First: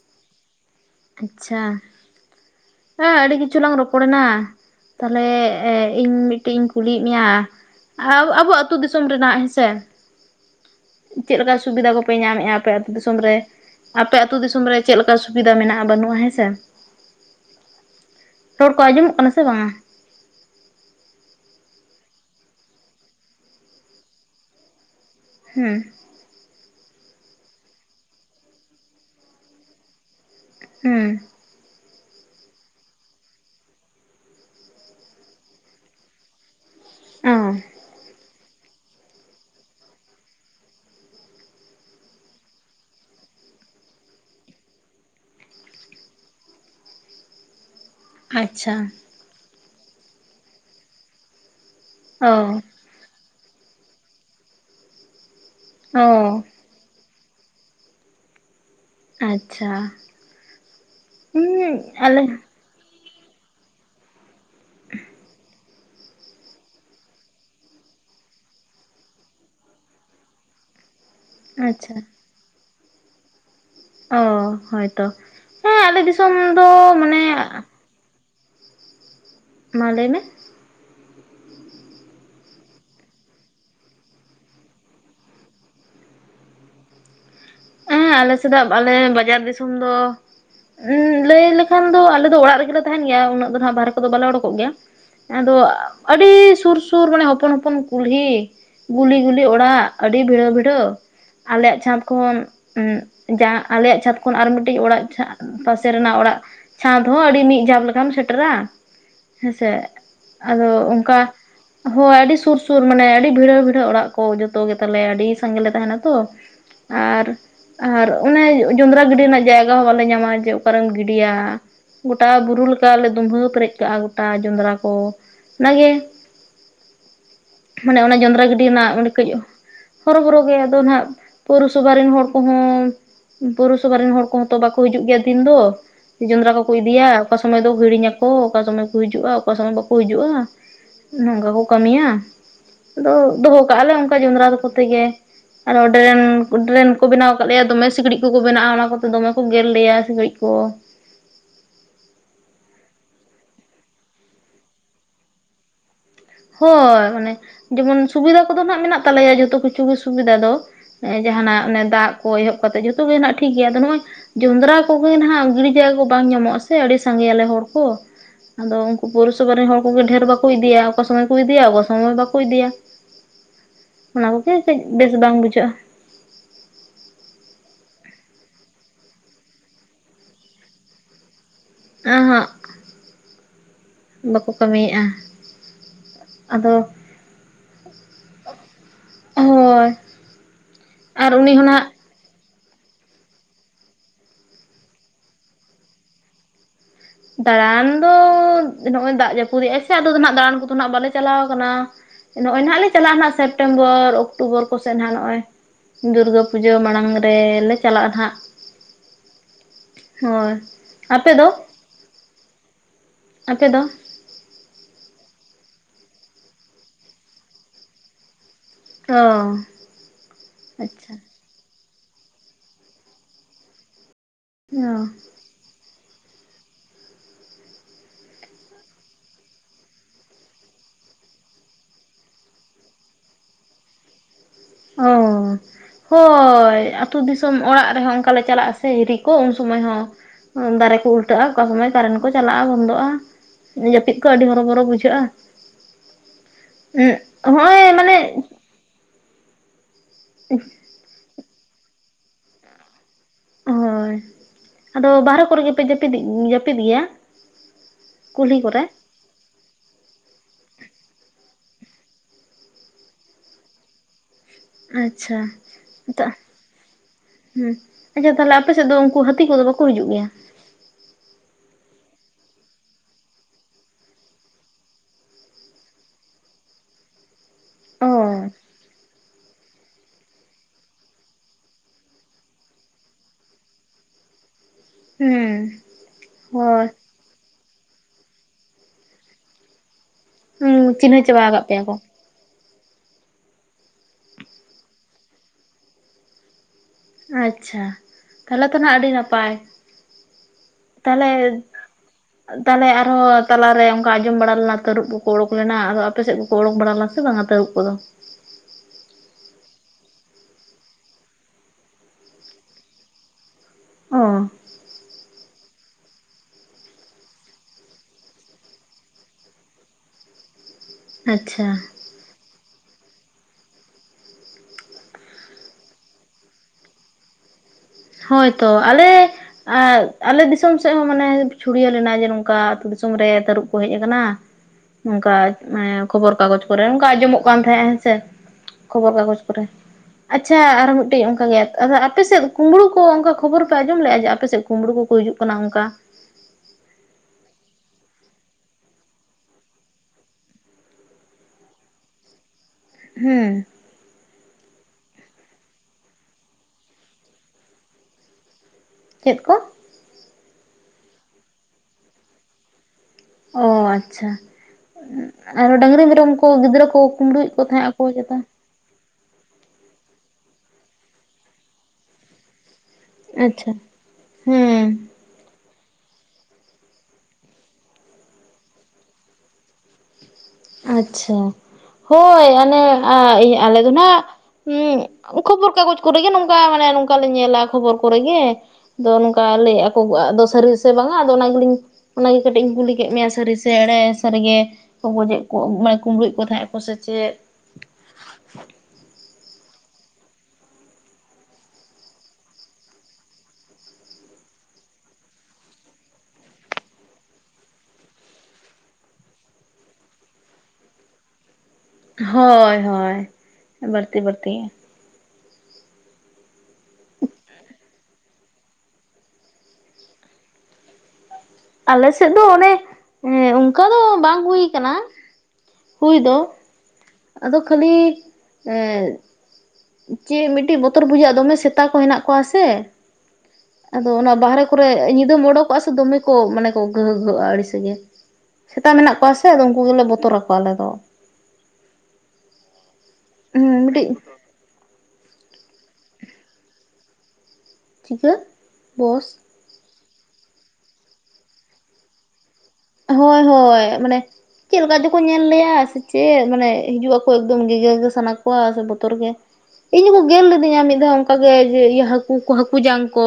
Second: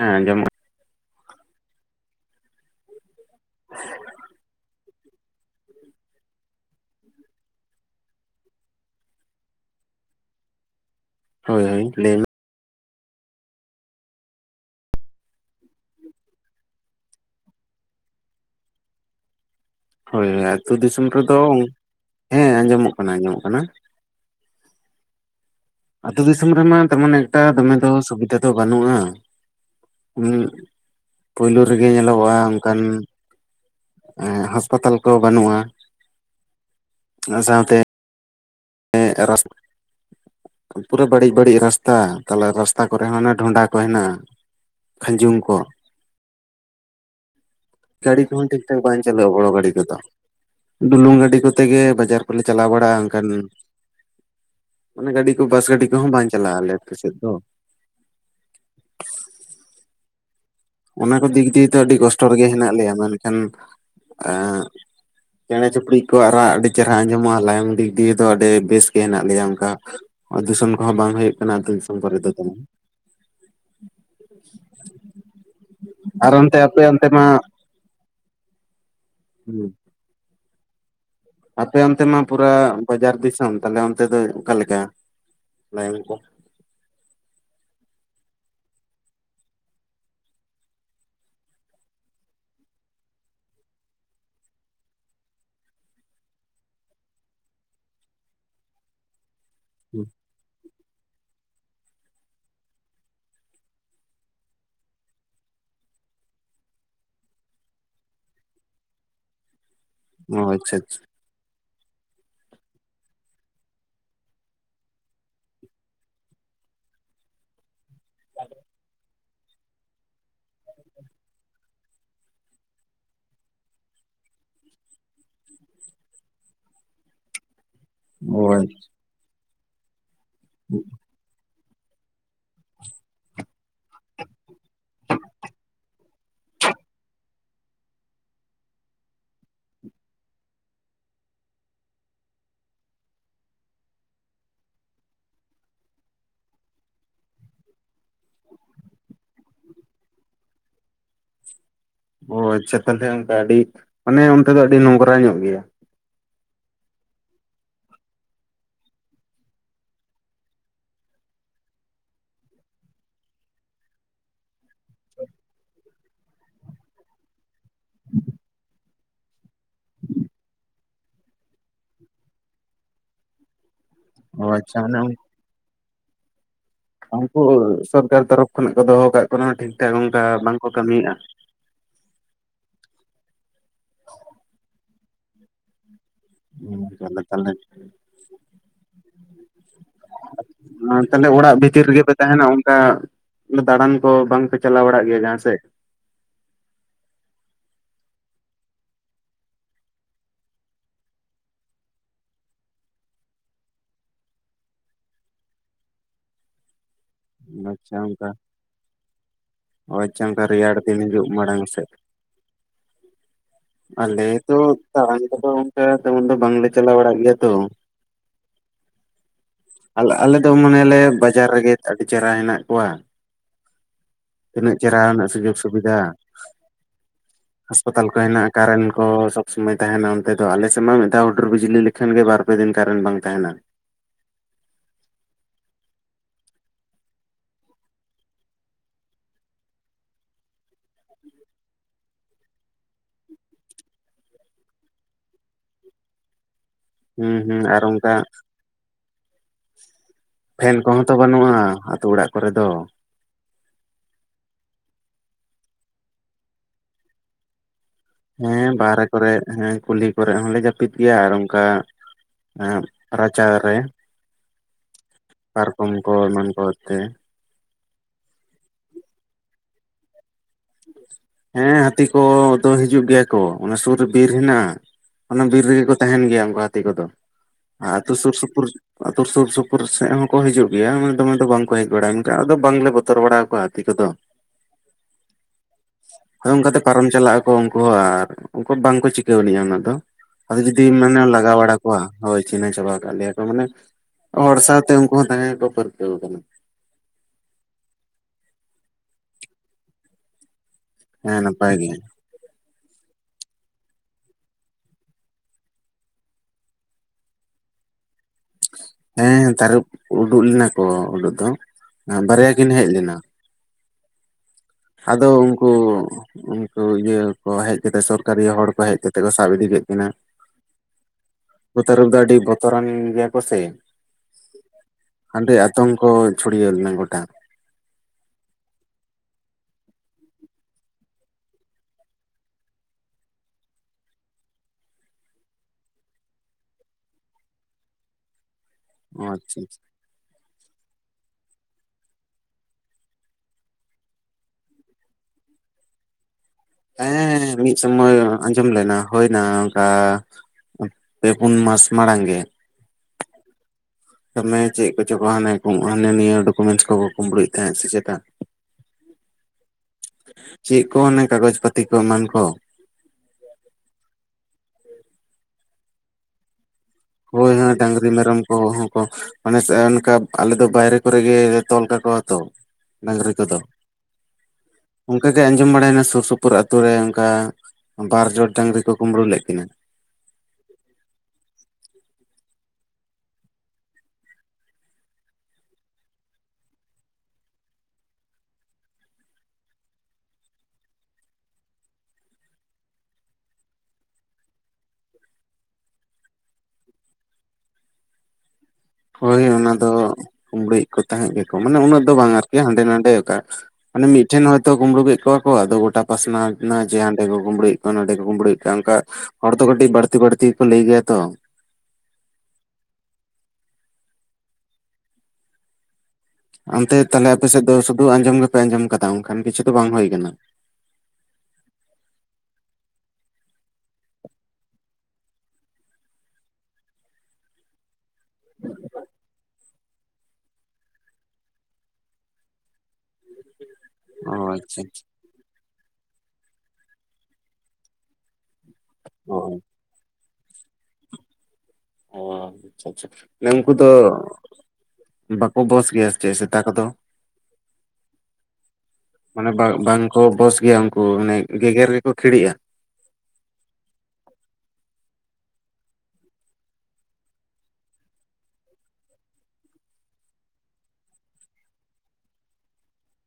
ᱦᱮᱸ ᱟᱡᱚᱢᱚᱜ ᱟᱪᱪᱷᱟ ᱦᱮᱸ ᱟᱹᱰᱤ ᱠᱤᱪᱷᱩᱞᱟᱟᱝ ᱨᱚᱯᱚᱲᱮᱱᱟ ᱛᱟᱦᱚᱞᱮ ᱤᱧ ᱢᱤᱫᱴᱤᱡ ᱤᱧ ᱠᱩᱞᱤᱭᱮᱫ ᱢᱮᱭᱟ ᱟᱵᱳ ᱟᱹᱛᱩ ᱫᱤᱥᱚᱢ ᱨᱮᱱᱟᱜ ᱦᱮᱸᱥᱮ ᱪᱮᱫ ᱞᱮᱠᱟ ᱦᱳᱭ ᱦᱳᱭ ᱥᱩᱵᱤᱫᱟ ᱠᱚᱯᱮ ᱞᱟᱹᱭ ᱢᱮ ᱧᱟᱢᱮᱫᱼᱟ ᱟᱯᱮ ᱟᱹᱛᱩ ᱫᱤᱥᱚᱢ ᱨᱮ ᱟᱯᱮ ᱟᱹᱛᱩ ᱫᱤᱥᱚᱢ ᱨᱮ ᱪᱮᱫ ᱞᱮᱠᱟ ᱥᱩᱵᱤᱫᱟ ᱢᱮᱱᱟᱜ ᱵᱟᱹᱱᱩᱜᱼᱟ ᱦᱮᱸ ᱥᱮ ᱟᱨ ᱨᱚᱲ ᱠᱚ ᱟᱸᱡᱚᱢᱚᱜ ᱠᱟᱱᱟ ᱥᱮ ᱵᱟᱝᱟ ᱦᱳᱭ ᱦᱳᱭ ᱟᱛᱳ ᱫᱤᱥᱚᱢ ᱨᱮᱫᱚ ᱚᱝ ᱦᱮᱸ ᱟᱸᱡᱚᱢᱚᱜ ᱠᱟᱱᱟ ᱟᱸᱡᱚᱢᱚᱜ ᱠᱟᱱᱟ ᱦᱮᱸ ᱟᱛᱳ ᱫᱤᱥᱚᱢ ᱨᱮᱢᱟ ᱛᱮᱢᱚᱱ ᱮᱠᱴᱟ ᱫᱚᱢᱮ ᱫᱚ ᱥᱩᱵᱤᱫᱟ ᱫᱚ ᱵᱟᱹᱱᱩᱜᱼᱟ ᱦᱩᱸ ᱯᱩᱭᱞᱳ ᱨᱮᱜᱮ ᱧᱮᱞᱚᱜᱚᱜᱼᱟ ᱚᱱᱠᱟᱱ, ᱦᱟᱸᱟᱥᱯᱟᱛᱟᱞ ᱠᱚ ᱵᱟᱹᱱᱩᱜᱼᱟ ᱚ ᱚᱱᱟ ᱥᱟᱶᱛᱮ, ᱦᱮᱸ ᱮᱨᱟ [inaudible] ᱯᱩᱨᱟᱹ ᱵᱟᱹᱲᱤᱡ ᱵᱟᱹᱲᱤᱡ ᱨᱟᱥᱛᱟ ᱛᱟᱦᱚᱞᱮ ᱨᱟᱥᱛᱟ ᱠᱚᱨᱮ ᱦᱚᱸ ᱚᱱᱮ ᱰᱷᱚᱸᱰᱟ ᱠᱚ ᱦᱮᱱᱟᱜᱼᱟ, ᱠᱷᱟᱸᱡᱩᱢ ᱠᱚ, ᱜᱟᱹᱰᱤ ᱠᱚᱦᱚᱸ ᱴᱷᱤᱠ ᱟᱪᱪᱷᱟ ᱴᱷᱟᱠ ᱵᱟᱝ ᱪᱟᱞᱩᱼᱟ ᱵᱚᱲᱚ ᱜᱟᱹᱰᱤ ᱠᱚᱫᱚ ᱰᱩᱞᱩᱝ ᱜᱟᱹᱰᱤ ᱠᱚᱫᱚ ᱛᱮᱜᱮ ᱵᱟᱡᱟᱨ ᱚ ᱠᱚᱞᱮ ᱪᱟᱞᱟᱣ ᱵᱟᱲᱟᱜᱼᱟ ᱮᱱᱠᱷᱟᱱ, ᱢᱟᱱᱮ ᱜᱟᱹᱰᱤ ᱠᱚ ᱵᱟᱥ ᱜᱟᱹᱰᱤ ᱚ ᱠᱚᱦᱚᱸ ᱵᱟᱝ ᱪᱟᱞᱟᱜᱼᱟ ᱟᱞᱮ ᱟᱛᱳ ᱥᱮᱫ ᱫᱚ, ᱟᱪᱪᱷᱟ, ᱚᱱᱟ ᱠᱚ ᱫᱤᱠ ᱫᱤᱭᱮ ᱦᱩᱸ ᱫᱚ ᱟᱹᱰᱤ ᱟᱞᱮ ᱠᱚᱥᱴᱚ ᱨᱮᱜᱮ ᱦᱮᱱᱟᱜ ᱞᱮᱭᱟ ᱢᱮᱱᱠᱷᱟᱱ, ᱟᱸᱻ ᱪᱮᱬᱮ ᱪᱩᱯᱲᱤᱡ ᱩᱱᱠᱩᱣᱟᱜ ᱨᱟᱜ ᱟᱹᱰᱤ ᱪᱮᱦᱨᱟ ᱟᱸᱡᱚᱢᱚᱜᱼᱟ ᱞᱟᱭᱚᱝ ᱫᱤᱠ ᱫᱤᱭᱮ ᱫᱚ ᱟᱹᱰᱤ ᱵᱮᱥ ᱜᱮ ᱦᱮᱱᱟᱜ ᱞᱮᱭᱟ ᱚᱱᱠᱟ᱾ ᱫᱤᱥᱚᱢ ᱠᱚᱦᱚᱸ ᱵᱟᱝ ᱦᱩᱭᱩᱜ ᱠᱟᱱᱟ ᱟᱛᱳ‌ ᱫᱤᱥᱚᱢ ᱠᱚᱨᱮ ᱫᱚ ᱫᱚᱢᱮ᱾ ᱚᱸ ᱦᱳᱭᱛᱚ ᱦᱮᱸ ᱟᱞᱮ ᱫᱤᱥᱚᱢ ᱟᱨ ᱚᱱᱛᱮ ᱫᱚ ᱟᱯᱮ ᱚᱱᱛᱮ ᱢᱟᱱᱮ ᱢᱟ ᱢᱟ ᱞᱟᱹᱭ ᱢᱮ ᱟᱯᱮ ᱚᱱᱛᱮ ᱢᱟ ᱯᱩᱨᱟ ᱵᱟᱡᱟᱨ ᱫᱤᱥᱚᱢ ᱛᱟᱦᱞᱮ ᱚᱱᱛᱮ ᱫᱚ ᱚᱠᱟᱮᱠᱟ ᱞᱟᱭᱚᱝ ᱠᱚ, ᱮᱸ ᱟᱞᱮ ᱥᱮᱫᱟᱜ ᱟᱞᱮ ᱵᱟᱡᱟᱨ ᱫᱤᱥᱚᱢ ᱫᱚ᱾ ᱩᱸ ᱞᱟᱹᱭ ᱞᱮᱠᱷᱟᱱ ᱫᱚ ᱟᱞᱮ ᱫᱚ ᱚᱲᱟᱜ ᱨᱮᱜᱮ ᱛᱟᱦᱮᱸᱱ ᱜᱮᱭᱟ ᱩᱱᱟᱹᱜ ᱫᱚ ᱦᱟᱸᱜ ᱵᱟᱨᱮ ᱠᱚᱫᱚ ᱵᱟᱞᱮ ᱩᱰᱩᱠᱚᱜ ᱜᱮᱭᱟ, ᱟᱫᱚ ᱟᱹᱰᱤ ᱥᱩᱨ ᱥᱩᱨ ᱢᱟᱱᱮ ᱦᱚᱯᱚᱱ ᱦᱚᱯᱚᱱ ᱠᱩᱞᱦᱤ, ᱜᱩᱞᱤ ᱜᱩᱞᱤ ᱚᱲᱟᱜ ᱟᱹᱰᱤ ᱵᱷᱤᱲᱟᱹᱼ ᱵᱷᱤᱲᱟᱹ ᱟᱞᱮᱭᱟᱜ ᱪᱷᱟᱟᱸᱫᱽ ᱠᱷᱚᱱ ᱩᱸᱻ ᱡᱟ ᱟᱞᱮᱭᱟᱜ ᱪᱷᱟᱛ ᱠᱷᱚᱱ ᱟᱨ ᱢᱤᱫᱴᱤᱡ ᱚᱲᱟᱜ ᱯᱟᱥᱮ ᱨᱮᱱᱟᱜ ᱚᱲᱟᱜ, ᱪᱷᱟᱫᱽ ᱦᱚᱸ ᱟᱹᱰᱤ ᱢᱤᱫ ᱡᱷᱟᱯ ᱞᱮᱠᱟᱢ ᱥᱮᱴᱮᱨᱟ ᱦᱮᱸᱥᱮ, ᱚ ᱟᱫᱚ ᱟᱪᱪᱷᱟ ᱟᱪᱪᱷᱟ ᱚᱝᱠᱟ, ᱦᱳᱭ ᱟᱹᱰᱤ ᱥᱩᱨ ᱥᱩᱨ ᱢᱟᱱᱮ ᱟᱹᱰᱤ ᱵᱷᱤᱲᱟᱹᱼ ᱵᱷᱤᱲᱟᱹ ᱚᱲᱟᱜ ᱠᱚ ᱡᱚᱛᱚ ᱜᱮᱛᱟᱞᱮ ᱟᱹᱰᱤ ᱥᱟᱸᱜᱮ ᱞᱮ ᱛᱟᱦᱮᱱᱟ ᱛᱚ᱾ ᱟᱨ ᱟᱨ ᱚᱱᱮ ᱡᱚᱸᱫᱨᱟ ᱜᱤᱰᱤ ᱨᱮᱱᱟᱜ ᱡᱟᱭᱜᱟ ᱦᱚᱸ ᱵᱟᱞᱮ ᱧᱟᱢᱟ ᱡᱮ ᱚᱠᱟᱨᱮᱢ ᱜᱤᱰᱤᱭᱟ᱾ ᱜᱚᱴᱟ ᱵᱩᱨᱩ ᱞᱮᱠᱟ ᱞᱮ ᱫᱩᱢᱵᱷᱟᱹ ᱯᱮᱨᱮᱡ ᱠᱟᱜᱼᱟ ᱜᱚᱴᱟ ᱡᱚᱸᱵᱨᱟ ᱠᱚ ᱚᱱᱟᱜᱮ, [inaudible] ᱢᱟᱱᱮ ᱚᱱᱟ ᱚ ᱡᱚᱸᱫᱨᱟ ᱜᱤᱰᱤ ᱨᱮᱱᱟᱜ ᱚᱱᱰᱮ ᱠᱟᱹᱡ ᱦᱚᱨᱚᱵᱚᱨᱚᱜ ᱜᱮ ᱟᱫᱚ ᱱᱟᱸᱜ ᱯᱳᱣᱨᱚᱥᱚᱵᱷᱟ ᱨᱮᱱ ᱦᱚᱲ ᱠᱚᱦᱚᱸ ᱯᱳᱨᱚᱥᱚᱵᱷᱟ ᱨᱮᱱ ᱦᱚᱲ ᱠᱚᱦᱚᱸ ᱛᱚ ᱵᱟᱠᱚ ᱦᱤᱡᱩᱜ ᱜᱮᱭᱟ ᱫᱤᱱ ᱫᱚ ᱡᱚᱵᱽᱨᱟ ᱠᱚᱠᱚ ᱤᱫᱤᱭᱟ᱾ ᱚᱠᱟ ᱥᱚᱢᱚᱭ ᱫᱚ ᱦᱤᱲᱤᱧᱟ ᱚᱠᱟ ᱥᱚᱢᱚᱭ ᱠᱚ ᱦᱤᱡᱩᱜᱼᱟ ᱚᱠᱟ ᱥᱚᱢᱚᱭ ᱵᱟᱠᱚ ᱦᱤᱡᱩᱜᱼᱟ, ᱱᱚᱝᱠᱟ ᱠᱚ ᱠᱟᱹᱢᱤᱭᱟ, ᱟᱫᱚ ᱫᱚᱦᱚ ᱠᱟᱜᱼᱟ ᱞᱮ ᱚᱱᱠᱟ ᱡᱚᱸᱵᱨᱟ ᱠᱚᱛᱮ ᱜᱮ ᱟᱨᱚ ᱰᱨᱮᱱ ᱰᱨᱮᱱ, ᱵᱮᱱᱟᱣ ᱟᱠᱟᱫ ᱞᱮᱭᱟ ᱫᱚᱢᱮ ᱥᱤᱠᱬᱤᱡ ᱠᱚᱠᱚ ᱵᱮᱱᱟᱜᱼᱟ ᱚᱱᱟ ᱠᱚᱛᱮ ᱫᱚᱢᱮ ᱠᱚ ᱜᱮᱨ ᱞᱮᱭᱟ ᱥᱤᱠᱬᱤᱡ ᱠᱚ ᱚ ᱟᱪᱪᱷᱟ ᱛᱟᱦᱚᱞᱮ ᱚᱱᱠᱟ ᱟᱹᱰᱤ ᱢᱟᱱᱮ ᱚᱱᱛᱮ ᱫᱚ ᱟᱹᱰᱤ ᱱᱚᱝᱨᱟ ᱧᱚᱜ ᱜᱮᱭᱟ᱾ ᱦᱚᱭ ᱚᱱᱮ ᱡᱮᱢᱚᱱ ᱥᱩᱵᱤᱫᱟ ᱠᱚᱫᱚ ᱦᱱᱟᱜ ᱢᱮᱱᱟᱜ ᱛᱟᱞᱮᱭᱟ ᱡᱷᱚᱛᱚ ᱠᱤᱪᱷᱩ ᱜᱮ ᱥᱩᱵᱤᱫᱷᱟ ᱫᱚ ᱡᱟᱦᱟᱱᱟᱜ ᱚᱱᱮ ᱫᱟᱜ ᱠᱚ ᱮᱦᱚᱵ ᱠᱟᱛᱮᱜ ᱡᱚᱛᱚᱜ ᱜᱮ ᱱᱟᱜ ᱴᱷᱤᱠ ᱜᱮᱭᱟ ᱟᱫᱚ ᱱᱚᱜᱼᱚᱭ, ᱡᱚᱱᱰᱨᱟ ᱠᱚᱜᱮ ᱱᱟᱦᱱᱟᱜ ᱜᱤᱲᱤ ᱡᱟᱭᱜᱟ ᱠᱚ ᱵᱟᱝ ᱧᱟᱢᱚᱜᱼᱟ ᱥᱮ ᱟᱹᱰᱤ ᱥᱟᱸᱜᱮᱭᱟᱞᱮ ᱦᱚᱲ ᱠᱚ᱾ ᱟᱫᱚ ᱩᱱᱠᱩ ᱯᱳᱨᱳᱥᱚᱵᱟᱷᱟ ᱨᱮᱱ ᱦᱚᱲ ᱠᱚᱜᱮ ᱰᱷᱮᱨ ᱵᱟᱠᱚ ᱤᱫᱤᱭᱟ᱾ ᱚᱠᱟ ᱥᱚᱢᱚᱭ ᱠᱚ ᱤᱫᱤᱭᱟ ᱚᱠᱚ ᱥᱚᱢᱚᱭ ᱵᱟᱠᱚ ᱤᱫᱤᱭᱟ ᱚᱱᱟ ᱚ ᱠᱚᱜᱮ ᱠᱟᱹᱡ ᱟᱪᱪᱷᱟ ᱵᱮᱥ ᱢᱟᱱᱮ ᱵᱟᱝ ᱵᱩᱡᱷᱟᱹᱜᱼᱟ᱾ ᱩᱱᱠᱩ ᱥᱚᱨᱠᱟᱨ ᱛᱚᱨᱚᱯᱷ ᱠᱷᱚᱱᱟᱜ ᱠᱚ ᱫᱚᱦᱚ ᱠᱟᱜ ᱠᱚ ᱨᱮᱦᱚᱸ ᱚᱱᱠᱟ ᱴᱷᱤᱠᱴᱷᱟᱠ ᱚᱱᱠᱟ ᱵᱟᱝᱠᱚ ᱠᱟᱹᱢᱤᱭᱮᱜ-ᱟ᱾ ᱚᱦᱚᱸᱜ ᱵᱟᱠᱚ ᱠᱟᱹᱢᱤᱭᱮᱫᱼᱟ᱾ ᱟᱫᱚ ᱛᱟᱞᱮ ᱛᱟᱞᱮ [inaudible] ᱛᱟᱦᱚᱞᱮ ᱟᱨ ᱩᱱᱤ ᱚᱲᱟᱜ ᱦᱚᱸ ᱵᱷᱤᱛᱤᱨ ᱱᱟᱜ ᱨᱮᱜᱮ ᱛᱟᱦᱮᱱᱟ ᱚᱱᱠᱟ ᱫᱟᱬᱟᱱ ᱠᱚ ᱵᱟᱝ ᱯᱮ ᱪᱟᱞᱟᱣ ᱵᱟᱲᱟᱜ ᱜᱮᱭᱟ ᱡᱟᱸᱦᱟᱸ ᱥᱮᱫ? ᱫᱟᱬᱟᱱ ᱫᱚ ᱱᱚᱜᱼᱚᱭ ᱫᱟᱜ ᱡᱟᱹᱯᱩᱫ ᱮᱜᱟᱭ ᱥᱮ ᱟᱜ ᱫᱟᱬᱟᱱ ᱠᱚᱫᱚ ᱦᱟᱸᱜ ᱵᱟᱞᱮ ᱪᱟᱞᱟᱣ ᱟᱠᱟᱱᱟ᱾ ᱱᱚᱜᱼᱚᱭ ᱱᱟᱦᱟᱜ ᱞᱮ ᱪᱟᱞᱟᱜᱼᱟ ᱱᱟᱜ ᱥᱮᱯᱴᱮᱢᱵᱚᱨ ᱚᱠᱴᱚᱵᱚᱨ ᱠᱚᱥᱮᱫ ᱱᱟᱜ ᱱᱚᱜᱼᱚᱭ᱾ ᱫᱩᱨᱜᱟᱹ ᱯᱩᱡᱟᱹ ᱢᱟᱲᱟᱝ ᱨᱮᱞᱮ ᱪᱟᱞᱟᱜᱼᱟ ᱱᱟᱦᱟᱸᱜ᱾ ᱚᱭᱪᱚᱝᱠᱟ ᱨᱮᱭᱟᱲ ᱫᱤᱱ ᱦᱤᱡᱩᱜ ᱟᱯᱮ ᱫᱚ ᱢᱟᱲᱟᱝ ᱥᱮ ᱟᱯᱮ ᱫᱚ ᱟᱞᱮ ᱛᱚ ᱫᱟᱲᱟᱱ ᱠᱚᱫᱚ ᱵᱟᱝᱞᱮ ᱪᱟᱞᱟᱣ ᱵᱟᱲᱟ ᱜᱮᱭᱟ ᱛᱚ᱾ ᱚ ᱟᱞ ᱟᱞᱮ ᱫᱚ ᱢᱟᱱᱮ ᱞᱮ ᱟᱪᱪᱷᱟ ᱵᱟᱡᱟᱨ ᱨᱮᱜᱮ ᱟᱹᱰᱤ ᱪᱮᱦᱨᱟ ᱦᱮᱱᱟᱜ ᱠᱚᱣᱟ᱾ ᱛᱤᱱᱟᱹᱜ ᱪᱮᱦᱨᱟ ᱨᱮᱱᱟᱜ ᱥᱩᱡᱚᱜᱽ ᱥᱩᱵᱤᱫᱷᱟ᱾ [inaudible] ᱦᱟᱥᱯᱟᱛᱟᱞ ᱠᱚ ᱦᱮᱱᱟᱜᱼᱟ, ᱠᱟᱨᱮᱱ ᱠᱚ ᱥᱚᱵ ᱥᱚᱢᱚᱭ ᱛᱟᱦᱮᱱᱟ ᱚᱱᱛᱮ ᱫᱚ ᱟᱞᱮ ᱥᱮᱫ ᱢᱟ ᱢᱤᱫ ᱫᱷᱟᱣ ᱦᱩᱰᱩᱨ ᱵᱤᱡᱽᱞᱤ ᱠᱷᱮᱱ ᱜᱮ ᱵᱟᱨ ᱯᱮ ᱫᱤᱱ ᱠᱟᱨᱮᱱᱴ ᱵᱟᱝ ᱛᱟᱦᱮᱱᱟ᱾ ᱚ ᱦᱚᱭ ᱟᱛᱩ ᱫᱤᱥᱚᱢ ᱚᱲᱟᱜ ᱨᱮᱦᱚᱸ ᱚᱱᱠᱟᱞᱮ ᱪᱟᱞᱟᱜᱼᱟ ᱥᱮ ᱦᱤᱨᱤ ᱠᱚ ᱩᱱ ᱥᱚᱢᱚᱭ ᱦᱚᱸ ᱩᱞ ᱫᱟᱨᱮ ᱠᱚ ᱩᱞᱴᱟᱹᱜᱼᱟ ᱚᱠᱟ ᱥᱚᱢᱚᱭ ᱠᱟᱨᱮᱱᱴ ᱠᱚ ᱪᱟᱞᱟᱜᱼᱟ ᱵᱚᱱᱫᱚᱜᱼᱟ᱾ ᱡᱟᱹᱯᱤᱫ ᱠᱚ ᱟᱹᱰᱤ ᱦᱚᱨᱚᱵᱚᱨᱚ ᱵᱩᱡᱷᱟᱹᱜᱼᱟ᱾ ᱦᱩᱸ ᱦᱩᱜ ᱦᱩᱸ ᱟᱨ ᱦᱚᱭ ᱚᱱᱠᱟ ᱢᱟᱱᱮ ᱯᱷᱮᱱ ᱠᱚᱦᱚᱸ ᱛᱚ ᱵᱟᱹᱱᱩᱜᱼᱟ ᱟᱛᱩ ᱚᱲᱟᱜ ᱠᱚᱨᱮ ᱫᱚ᱾ ᱦᱚᱭ ᱟᱫᱚ ᱵᱟᱦᱨᱮ ᱠᱚᱨᱮ ᱜᱮᱯᱮ ᱡᱟᱹᱯᱤᱫ, ᱡᱟᱹᱯᱤᱫ ᱜᱮᱭᱟ᱾ ᱠᱩᱞᱦᱤ ᱦᱮᱸ ᱠᱚᱨᱮ ᱵᱟᱦᱨᱮ ᱠᱚᱨᱮᱜ ᱦᱮᱸ ᱠᱩᱞᱦᱤ ᱠᱚᱨᱮᱜ ᱦᱚᱸᱞᱮ ᱡᱟᱹᱯᱤᱫ ᱜᱮᱭᱟ ᱟᱨ ᱚᱱᱠᱟ᱾ ᱨᱟᱪᱟᱨ ᱨᱮ ᱟᱪᱪᱷᱟ ᱯᱟᱨᱠᱚᱢ ᱠᱚ ᱮᱢᱟᱱ ᱠᱚᱛᱮ᱾ ᱦᱮᱸ ᱟᱪᱪᱷᱟ ᱛᱟᱦᱚᱞᱮ ᱟᱯᱮ ᱥᱮᱫ ᱫᱚ ᱩᱱᱠᱩ ᱦᱟᱹᱛᱤ ᱠᱚᱫᱚ ᱵᱟᱠᱚ ᱦᱤᱡᱩᱜ ᱜᱮᱭᱟ᱾ ᱦᱮᱸ ᱦᱟᱹᱛᱤ ᱠᱚ ᱫᱚ ᱦᱤᱡᱩᱜ ᱜᱮᱭᱟ ᱠᱚ ᱚᱱᱟ ᱥᱩᱨ ᱨᱮ ᱵᱤᱨ ᱦᱮᱱᱟᱜᱼᱟ᱾ ᱚᱱᱟ ᱵᱤᱨ ᱨᱮᱜᱮ ᱠᱚ ᱛᱟᱦᱮᱱ ᱜᱮᱭᱟ ᱩᱱᱠᱩ ᱦᱟᱹᱛᱤ ᱠᱚᱫᱚ ᱟᱨ ᱟᱹᱛᱩ ᱥᱩᱨ ᱚ ᱥᱩᱯᱩᱨ ᱟᱹᱛᱩ ᱥᱩᱨ ᱥᱩᱯᱩᱨ ᱥᱮᱫ ᱦᱚᱸᱠᱚ ᱦᱤᱡᱩᱜ ᱜᱮᱭᱟ, ᱢᱟᱱᱮ ᱫᱚᱢᱮ ᱫᱚ ᱵᱟᱝᱠᱚ ᱦᱮᱡ ᱵᱟᱲᱟᱭᱟ ᱢᱮᱱᱠᱷᱟᱱ ᱟᱫᱚ ᱵᱟᱝᱞᱮ ᱵᱚᱛᱚᱨ ᱵᱟᱲᱟ ᱠᱚᱣᱟ ᱦᱟᱹᱛᱤ ᱠᱚᱫᱚ᱾ ᱦᱮᱸ ᱟᱫᱚ ᱚᱱᱠᱟᱛᱮ ᱯᱟᱨᱚᱢ ᱪᱟᱞᱟᱜ ᱟᱠᱚ ᱩᱱᱠᱩ ᱦᱚᱸ ᱟᱨ ᱩᱱᱠᱩ ᱵᱟᱝᱠᱚ ᱪᱤᱠᱟᱹᱣᱞᱮᱭᱟ ᱟᱞᱮ ᱫᱚ᱾ ᱟᱫᱚ ᱡᱩᱫᱤ ᱦᱩᱸ ᱢᱟᱱᱮ ᱪᱤᱱᱦᱟᱹ ᱪᱟᱵᱟ ᱞᱟᱜᱟᱣ ᱟᱠᱟᱫ ᱵᱟᱲᱟ ᱯᱮᱭᱟ ᱠᱚ ᱠᱚᱣᱟ, ᱦᱚᱭ ᱪᱤᱱᱦᱟᱹ ᱪᱟᱵᱟᱣ ᱟᱠᱟᱫ ᱞᱮᱭᱟ ᱠᱚ ᱢᱟᱱᱮ ᱦᱚᱲ ᱥᱟᱶᱛᱮ ᱩᱱᱠᱩ ᱦᱚᱸ ᱛᱟᱦᱮᱸ ᱜᱮᱠᱚ ᱯᱟᱹᱨᱠᱟᱹᱣ ᱠᱟᱱᱟ᱾ ᱟᱪᱪᱷᱟ ᱛᱟᱦᱚᱞᱮ ᱛᱚ ᱱᱟᱜ ᱟᱹᱰᱤ ᱱᱟᱯᱟᱭ᱾ ᱦᱮᱸ ᱛᱟᱦᱚᱞᱮ ᱱᱟᱯᱟᱭ ᱜᱮ ᱛᱟᱦᱚᱞᱮ ᱟᱨᱦᱚᱸ ᱛᱟᱞᱟᱨᱮ ᱚᱱᱠᱟ ᱟᱸᱡᱚᱢ ᱵᱟᱲᱟ ᱞᱮᱱᱟ ᱛᱟᱹᱨᱩᱵ ᱠᱚᱠᱚ ᱚᱰᱚᱠ ᱞᱮᱱᱟ ᱟᱫᱚ ᱟᱯᱮ ᱥᱮᱫ ᱚᱸᱰᱚᱠ ᱵᱟᱲᱟᱞᱮᱱᱟ ᱥᱮ ᱵᱟᱝ-ᱟ ᱛᱟᱹᱨᱩᱵ ᱠᱚᱫᱚ? ᱦᱮᱸ ᱛᱟᱨᱩᱯ ᱩᱰᱩᱠ ᱞᱮᱱᱟ ᱠᱚ, ᱩᱰᱩᱠ ᱫᱚ ᱵᱟᱨᱭᱟ ᱠᱤᱱ ᱦᱮᱡ ᱞᱮᱱᱟ᱾ ᱦᱚᱻ ᱟᱫᱚ ᱩᱱᱠᱩ ᱩᱱᱠᱩ ᱤᱭᱟᱹ ᱠᱚ ᱦᱮᱡᱛᱜ ᱥᱚᱨᱠᱟᱨᱤ ᱦᱚᱲ ᱠᱚ ᱦᱮᱡᱛᱜ ᱠᱚ ᱥᱟᱵ ᱤᱫᱤ ᱠᱮᱫᱮᱫ ᱠᱤᱱᱟᱹ᱾ ᱟᱪᱪᱷᱟ ᱛᱟᱨᱩᱵ ᱫᱚ ᱟᱹᱰᱤᱼᱼ ᱵᱛᱚᱨᱟᱱ ᱜᱮᱭᱟ ᱠᱚ ᱥᱮ ᱦᱟᱸᱰᱮ ᱟᱛᱚᱝᱠᱚ ᱪᱷᱩᱲᱣ ᱞᱮᱱᱟ ᱜᱚᱴᱟ᱾ ᱦᱳᱭᱛᱚ ᱟᱞᱮᱼᱼ ᱟᱨ ᱟᱞᱮ ᱫᱤᱥᱚᱢ ᱥᱮᱫ ᱦᱚᱸ ᱢᱟᱱᱮ ᱪᱷᱩᱲᱭᱟᱹᱣ ᱞᱮᱱᱟ ᱡᱮ ᱱᱚᱝᱠᱟ ᱟᱹᱛᱩ ᱫᱤᱥᱚᱢ ᱨᱮ ᱛᱟᱹᱨᱩᱵᱽ ᱠᱚ ᱦᱮᱡ ᱟᱠᱟᱱᱟ᱾ ᱱᱚᱝᱼᱠᱟ ᱢᱟᱱᱮ ᱠᱷᱚᱵᱚᱨ ᱠᱟᱜᱚᱡᱽ ᱠᱚᱨᱮ ᱱᱚᱝᱠᱟ ᱟᱸᱡᱚᱢᱚᱜ ᱠᱟᱱ ᱛᱟᱸᱦᱮᱜᱼᱟ ᱦᱮᱸᱥᱮ, ᱠᱷᱚᱵᱚᱨ ᱚ ᱠᱟᱜᱚᱡᱽ ᱟᱪᱪᱷᱟ ᱠᱚᱨᱮ ᱟᱪᱪᱷᱟ, ᱟᱪᱪᱷᱟ ᱟᱨᱚ ᱢᱤᱫᱴᱮᱡ ᱚᱱᱠᱟ ᱜᱮ ᱟᱫᱚ ᱟᱯᱮ ᱥᱮᱫ ᱠᱩᱢᱵᱽᱲᱩ ᱠᱚ ᱚᱱᱠᱟ ᱠᱷᱚᱵᱚᱨ ᱯᱮ ᱟᱸᱡᱚᱢ ᱞᱮᱫ-ᱟ, ᱡᱮ ᱟᱯᱮᱥᱮᱫ ᱠᱩᱢᱵᱽᱲᱩ ᱠᱚᱠᱚ ᱦᱤᱡᱩᱜ ᱠᱟᱱᱟ ᱚᱱᱠᱟ? ᱦᱮᱸ ᱢᱤᱫ ᱥᱚᱢᱚᱭ ᱟᱸᱡᱚᱢ ᱞᱮᱱᱟ ᱦᱩᱭᱮᱱᱟ ᱚᱱᱠᱟ᱾ ᱯᱮ ᱯᱩᱱ ᱢᱟᱥ ᱢᱟᱲᱟᱝ ᱜᱮ ᱦᱮᱸ ᱥᱟᱵ ᱠᱟᱜ ᱢᱮ ᱪᱮᱫ ᱠᱚᱪᱚ ᱠᱚ ᱦᱟᱱᱮ ᱠᱚ ᱦᱟᱱᱟᱱᱤᱭᱟᱹ ᱰᱩᱠᱩᱢᱮᱱᱴᱥ ᱠᱚᱠᱚ ᱠᱩᱢᱵᱽᱲᱩᱭᱮᱫ ᱛᱟᱸᱦᱮᱜ ᱥᱮ ᱪᱮᱛᱟ? ᱪᱮᱫ ᱠᱚ? ᱪᱮᱫ ᱠᱚ ᱚᱱᱮ ᱠᱟᱜᱚᱡ ᱯᱟᱛᱤ ᱠᱚ ᱮᱢᱟᱱ ᱠᱚ, ᱚ ᱟᱪᱪᱷᱟ ᱟᱨ ᱰᱟᱹᱝᱨᱤ ᱢᱮᱨᱚᱢ ᱠᱚ ᱜᱤᱫᱽᱨᱟᱹ ᱠᱚᱼᱼ ᱦᱳᱭ ᱦᱮᱸ ᱰᱟᱝᱨᱤ ᱢᱮᱨᱚᱢ ᱠᱚ ᱦᱚ ᱠᱚ ᱢᱟᱱᱮ ᱚᱱᱠᱟ ᱟᱞᱮ ᱫᱚ ᱵᱟᱭᱨᱮ ᱠᱚᱨᱮ ᱜᱮ ᱛᱚᱞ ᱠᱟᱠᱚᱣᱟ ᱛᱚ, ᱰᱟᱝᱨᱤ ᱠᱚᱫᱚ ᱟᱪᱪᱷᱟ ᱦᱩᱸ ᱚᱱᱠᱟ ᱜᱮ ᱟᱸᱡᱚᱢ ᱵᱟᱲᱟ ᱭᱮᱱᱟ ᱥᱩᱨ ᱥᱩᱯᱩᱨ ᱟᱛᱳ ᱨᱮ ᱚᱱᱠᱟ ᱵᱟᱨ ᱡᱳᱲ ᱰᱟᱝᱨᱤ ᱠᱚ ᱠᱩᱢᱵᱽᱲᱩ ᱞᱮᱫ ᱠᱤᱱᱟ᱾ ᱟᱪᱪᱷᱟ ᱦᱳᱭ ᱚᱱᱮ ᱟᱞᱮ ᱫᱚᱱᱟᱜ ᱦᱩᱸ ᱠᱷᱚᱵᱚᱨ ᱠᱟᱜᱚᱡᱽ ᱠᱚᱨᱮ ᱜᱮ ᱱᱚᱝᱠᱟ ᱢᱟᱱᱮ ᱱᱚᱝᱠᱟ ᱞᱮ ᱧᱮᱞᱟ ᱠᱷᱚᱵᱚᱨ ᱠᱚᱨᱮ ᱜᱮᱼᱼ ᱟᱫᱚ ᱱᱚᱝᱼᱠᱟ ᱞᱟᱹᱭ ᱟᱠᱚ ᱟᱫᱚ ᱥᱟᱹᱨᱤ ᱥᱮ ᱵᱟᱝ ᱟ ᱟᱫᱚ ᱚᱱᱟ ᱜᱮᱞᱤᱧᱼᱼ ᱚᱱᱟᱜᱮ ᱠᱟᱹᱴᱤᱡ ᱤᱧ ᱠᱩᱞᱤ ᱠᱮᱫ ᱢᱮᱭᱟ ᱥᱟᱹᱨᱤ ᱥᱮ ᱮᱲᱮ ᱥᱟᱹᱨᱤᱜᱮ ᱜᱚᱡᱮᱫᱼᱼ ᱢᱮ ᱠᱩᱢᱲᱩᱭᱮᱫ ᱠᱚ ᱛᱟᱸᱦᱮᱜ ᱟᱠᱚ ᱥᱮ ᱪᱮᱫ ᱦᱳᱭ ᱚᱱᱟ ᱫᱚ ᱠᱩᱢᱲᱩ ᱭᱮᱫ ᱠᱚ ᱛᱟᱸᱦᱮᱜ ᱜᱮᱠᱚ ᱢᱟᱱᱮ ᱩᱱᱟᱹᱜ ᱫᱚ ᱵᱟᱝ ᱟᱨᱠᱤ ᱦᱟᱸᱰᱮ ᱱᱟᱰᱮ, ᱢᱟᱱᱮ ᱢᱤᱫᱴᱮᱱ ᱦᱚᱭᱛᱳ ᱠᱩᱢᱲᱩ ᱠᱮᱫ ᱠᱚᱣᱟ ᱠᱚ ᱟᱫᱚ ᱜᱚᱴᱟ ᱯᱟᱥᱱᱟᱣ ᱦᱮᱡ ᱮᱱᱟ ᱡᱮ ᱦᱟᱸᱰᱮ ᱠᱚ ᱠᱩᱢᱲᱩ ᱭᱮᱫᱼᱼ ᱱᱟᱰᱮ ᱠᱚ ᱠᱩᱢᱲᱩ ᱭᱮᱫ ᱠᱚᱣᱟ ᱚᱱᱠᱟ ᱦᱚᱲ ᱫᱚ ᱠᱟᱹᱴᱤᱡ ᱵᱟᱹᱲᱛᱤ ᱵᱟᱹᱲᱛᱤ ᱜᱮᱠᱚ ᱞᱟᱹᱭ ᱜᱮᱭᱟ ᱛᱚ᱾ ᱦᱳᱭ ᱦᱳᱭ ᱵᱟᱹᱲᱛᱤ, ᱵᱟᱹᱲᱛᱤ ᱚᱱᱛᱮ ᱛᱟᱦᱞᱮ ᱟᱯᱮᱥᱮᱫ ᱫᱚ ᱥᱩᱫᱷᱩ ᱟᱸᱡᱚᱢ ᱜᱮᱯᱮ ᱟᱸᱡᱚᱢ ᱟᱠᱟᱫᱟ ᱚᱱᱠᱟᱱ ᱠᱤᱪᱷᱩ ᱫᱚ ᱵᱟᱝ ᱦᱩᱭ ᱟᱠᱟᱱᱟ? ᱟᱞᱮᱥᱮᱫ ᱫᱚ ᱚᱱᱮ ᱚᱱᱠᱟ ᱫᱚ ᱵᱟᱝ ᱦᱩᱭ ᱟᱠᱟᱱᱟ᱾ ᱦᱩᱭ ᱫᱚ, ᱟᱫᱚ ᱠᱷᱟᱹᱞᱤ ᱮᱸ ᱪᱮᱫ ᱢᱤᱫᱴᱤᱡ ᱵᱚᱛᱚᱨ ᱵᱩᱡᱷᱟᱹᱜᱼᱟ ᱫᱚᱢᱮ ᱥᱮᱛᱟ ᱠᱚ ᱦᱮᱱᱟᱜ ᱠᱚᱣᱟ ᱥᱮ, ᱟᱫᱚ ᱚᱱᱟ ᱚ ᱵᱟᱦᱨᱮ ᱟᱪᱪᱷᱟ ᱠᱚᱨᱮᱜ ᱟᱪᱪᱷᱟ ᱧᱤᱫᱟᱹᱢ ᱚᱰᱳᱠᱚᱜᱼᱟ ᱥᱮ ᱫᱚᱢᱮ ᱠᱚ ᱢᱟᱱᱮ ᱠᱚ ᱜᱷᱟᱹᱣ ᱜᱷᱟᱹᱣᱚᱜᱼᱟ ᱟᱹᱲᱤᱥ ᱜᱮ, ᱥᱮᱛᱟ ᱢᱮᱱᱟᱜ ᱠᱚᱣᱟ ᱥᱮ ᱚ ᱟᱫᱚ ᱩᱱᱠᱩ ᱜᱮᱞᱮ ᱵᱚᱛᱚᱨ ᱟᱠᱚᱣᱟ ᱟᱞᱮ ᱫᱚ, ᱚ ᱟᱪᱪᱷᱟ ᱟᱪᱪᱷᱟ ᱢᱮ ᱦᱩᱸ ᱩᱱᱠᱩ ᱫᱚ ᱢᱤᱫᱴᱤᱡ ᱵᱟᱠᱚ ᱵᱚᱥ ᱜᱮᱭᱟ ᱥᱮ ᱪᱮᱫ ᱥᱮᱛᱟ ᱠᱚᱫᱚ? ᱪᱤᱠᱟᱹ ᱵᱚᱥ, ᱢᱟᱱᱮ ᱵᱟᱝ ᱠᱚ ᱵᱚᱥ ᱜᱮᱭᱟ ᱩᱱᱠᱩ ᱢᱟᱱᱮ ᱜᱮᱜᱮᱨ ᱨᱮᱠᱚ ᱠᱷᱤᱲᱤᱜᱼᱟ᱾ ᱦᱳᱭ ᱦᱳᱭ ᱢᱟᱱᱮᱼᱼ ᱪᱮᱫ ᱞᱮᱠᱟ ᱜᱮᱠᱚ ᱧᱮᱞ ᱞᱮᱭᱟ ᱥᱮ ᱪᱮᱫ ᱢᱟᱱᱮ ᱦᱤᱡᱩᱜ ᱟᱠᱚ ᱮᱠᱫᱚᱢ ᱜᱮᱜᱮᱨ ᱜᱮ ᱥᱟᱱᱟ ᱠᱚᱣᱟ ᱥᱮ ᱵᱚᱛᱚᱨ ᱜᱮᱼᱼ ᱤᱧ ᱦᱚᱸᱠᱚ ᱜᱮᱨ ᱞᱤᱫᱤᱼᱧᱟ ᱢᱤᱫ ᱫᱷᱟᱣ ᱚᱱᱠᱟᱜᱮ ᱤᱭᱟᱹ ᱦᱟᱹᱠᱩ ᱠᱚ ᱦᱟᱹᱠᱩ ᱡᱟᱝ ᱠᱚ,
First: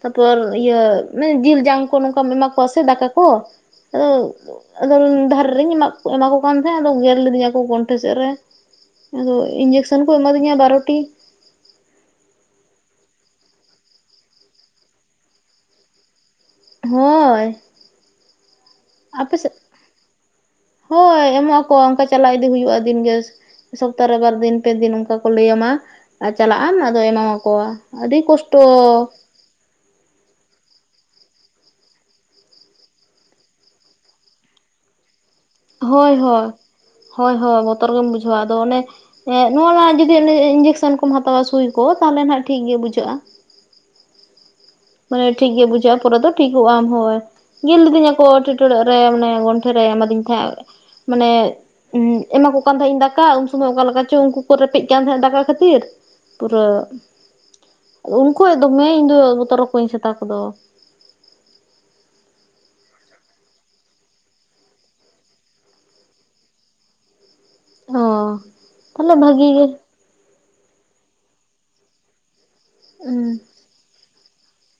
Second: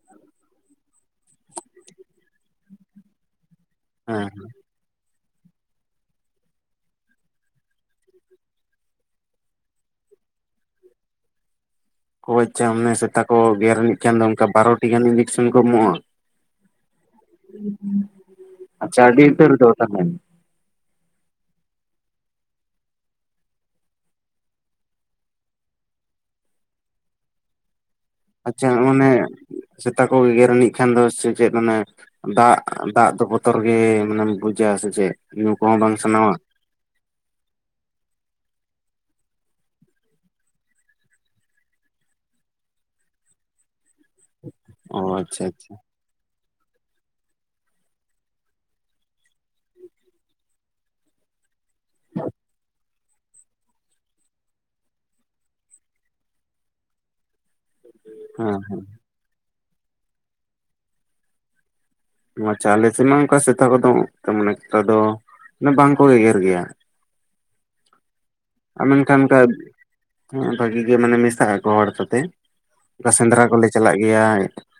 ᱛᱟᱨᱯᱚᱨ ᱤᱭᱟᱹ ᱢᱟᱱᱮ ᱡᱤᱞ ᱡᱟᱝ ᱠᱚ ᱱᱚᱝᱠᱟᱢ ᱮᱢᱟ ᱠᱚᱣᱟ ᱥᱮ ᱫᱟᱠᱟ ᱠᱚ ᱟᱫᱚ ᱦᱮᱸ ᱟᱫᱚ ᱫᱷᱟᱨᱮ ᱨᱤᱧ ᱮᱢᱟ ᱠᱚ ᱠᱟᱱ ᱛᱟᱦᱮᱸᱫ ᱟᱫᱚ ᱜᱮᱨ ᱞᱤᱫᱤᱧᱟ ᱠᱚ ᱜᱚᱱᱴᱷᱮ ᱥᱮᱫ ᱨᱮ, ᱟᱫᱚ ᱤᱧᱡᱮᱠᱥᱮᱱ ᱠᱚ ᱮᱢᱟᱫᱤᱧᱟ ᱵᱟᱨᱚᱴᱤ᱾ [unintelligible] ᱥᱮᱛᱟ ᱠᱚ ᱜᱮᱨᱼᱟᱱᱤᱡ ᱠᱷᱟᱱ ᱫᱚ ᱚᱱᱠᱟ ᱵᱟᱨᱚᱴᱤ ᱜᱟᱱ ᱤᱧᱡᱮᱠᱥᱮᱱ ᱠᱚ ᱮᱢᱚᱜ-ᱟ? ᱦᱳᱭ ᱟᱪᱪᱷᱟ ᱟᱹᱰᱤ ᱟᱯᱮ ᱩᱛᱟᱹᱨ ᱥᱮᱫ ᱫᱚ ᱛᱟᱸᱦᱚᱞᱮ ᱾ ᱦᱳᱭ ᱮᱢᱚᱜ ᱟᱠᱚ ᱚᱱᱠᱟ ᱪᱟᱞᱟᱣ ᱤᱫᱤ ᱦᱩᱭᱩᱜ-ᱟ ᱫᱤᱱ ᱜᱮ᱾ ᱥᱚᱯᱛᱟ ᱨᱮ ᱵᱟᱨ ᱫᱤᱱ ᱯᱮ ᱫᱤᱱ ᱚᱱᱠᱟ ᱠᱚ ᱞᱟᱹᱭ ᱟᱢᱟ ᱟᱨ ᱪᱟᱞᱟᱜ ᱟᱢ ᱟᱫᱚ ᱮᱢᱟ ᱢᱟᱠᱚ᱾ ᱟᱹᱰᱤ ᱠᱚᱥᱴᱚᱻ ᱟᱪᱪᱷᱟ ᱾ ᱚᱱᱮ ᱥᱮᱛᱟ ᱠᱚ ᱜᱮᱜᱮᱨ ᱟᱹᱱᱤᱡ ᱠᱷᱟᱱ ᱫᱚ ᱥᱮ ᱪᱮᱫ ᱚᱱᱮ ᱫᱟᱜ ᱫᱟᱜ ᱫᱚ ᱵᱚᱛᱚᱨ ᱜᱮ ᱢᱟᱱᱮᱢ ᱵᱩᱡᱟ ᱥᱮ ᱪᱮᱫ? ᱧᱩ ᱠᱚᱦᱚᱸ ᱵᱟᱝ ᱦᱳᱭ ᱥᱟᱱᱟᱣᱟ ᱦᱳᱭ, ᱦᱳᱭ ᱦᱳᱭ ᱵᱚᱛᱚᱨ ᱜᱮᱢ ᱵᱩᱡᱷᱟᱹᱣᱟ ᱟᱫᱚ ᱚᱱᱮ ᱦᱮᱸ ᱱᱚᱣᱟ ᱢᱟ ᱡᱩᱫᱤ ᱤᱧᱡᱮᱠᱥᱮᱱ ᱠᱚᱢ ᱦᱟᱛᱟᱣᱟ ᱥᱩᱭ ᱠᱚ ᱛᱟᱦᱚᱞᱮ ᱱᱟᱜ ᱴᱷᱤᱠ ᱜᱮ ᱵᱩᱡᱷᱟᱹᱜ-ᱟ᱾ ᱚ ᱢᱟᱱᱮ ᱟᱪᱪᱷᱟ ᱴᱷᱤᱠ ᱜᱮ ᱟᱪᱪᱷᱟ ᱵᱩᱡᱷᱟᱹᱜᱼᱟ ᱾ ᱛᱟᱨᱯᱚᱨᱮ ᱫᱚ ᱴᱷᱤᱠᱚᱜ ᱟᱢ ᱦᱳᱭ, ᱜᱮᱨ ᱞᱤᱫᱤᱧᱟᱠᱚ ᱴᱷᱤᱴᱲᱟᱹᱜ ᱨᱮ ᱢᱟᱱᱮ ᱜᱚᱱᱴᱷᱮ ᱨᱮ ᱮᱢᱟᱫᱤᱧ ᱛᱟᱦᱮᱸᱜ᱾ ᱢᱟᱱᱮ ᱮᱢᱟ ᱠᱚ ᱠᱟᱱ ᱛᱟᱦᱮᱸ ᱤᱧ ᱫᱟᱠᱟ, ᱩᱱ ᱥᱚᱢᱚᱭ ᱚᱠᱟ ᱞᱮᱠᱟ ᱪᱚ ᱩᱱᱠᱩ ᱠᱚ ᱨᱮᱯᱮᱡ ᱠᱟᱱ ᱛᱟᱦᱮᱸᱫ ᱫᱟᱠᱟ ᱠᱷᱟᱹᱛᱤᱨ᱾ ᱯᱩᱨᱟᱹ ᱩᱱ ᱠᱷᱚᱡ ᱦᱮᱸ ᱦᱮᱸ ᱫᱚᱢᱮ ᱤᱧᱫᱚ ᱵᱚᱛᱚᱨ ᱟᱠᱚᱣᱟᱧ ᱥᱮᱛᱟ ᱠᱚᱫᱚ᱾ ᱟᱪᱪᱷᱟ ᱟᱞᱮ ᱥᱮᱫ ᱢᱟ ᱚᱱᱠᱟ ᱥᱮᱛᱟ ᱠᱚᱫᱚ ᱛᱮᱢᱚᱱ ᱮᱠᱴᱟ ᱫᱚ ᱵᱟᱝ ᱠᱚ ᱜᱮᱜᱮᱨ ᱜᱮᱭᱟ᱾ ᱚᱻ ᱢᱮᱱᱠᱷᱟᱱ ᱚᱱᱠᱟ ᱵᱷᱟᱜᱤ ᱜᱮ ᱢᱟᱱᱮ ᱢᱮᱥᱟᱜ ᱟᱠᱚ ᱦᱚᱲ ᱥᱟᱛᱮ᱾ ᱚᱱᱠᱟ ᱥᱮᱸᱫᱽᱨᱟ ᱠᱚᱞᱮ ᱪᱟᱞᱟᱜ ᱜᱮᱭᱟ,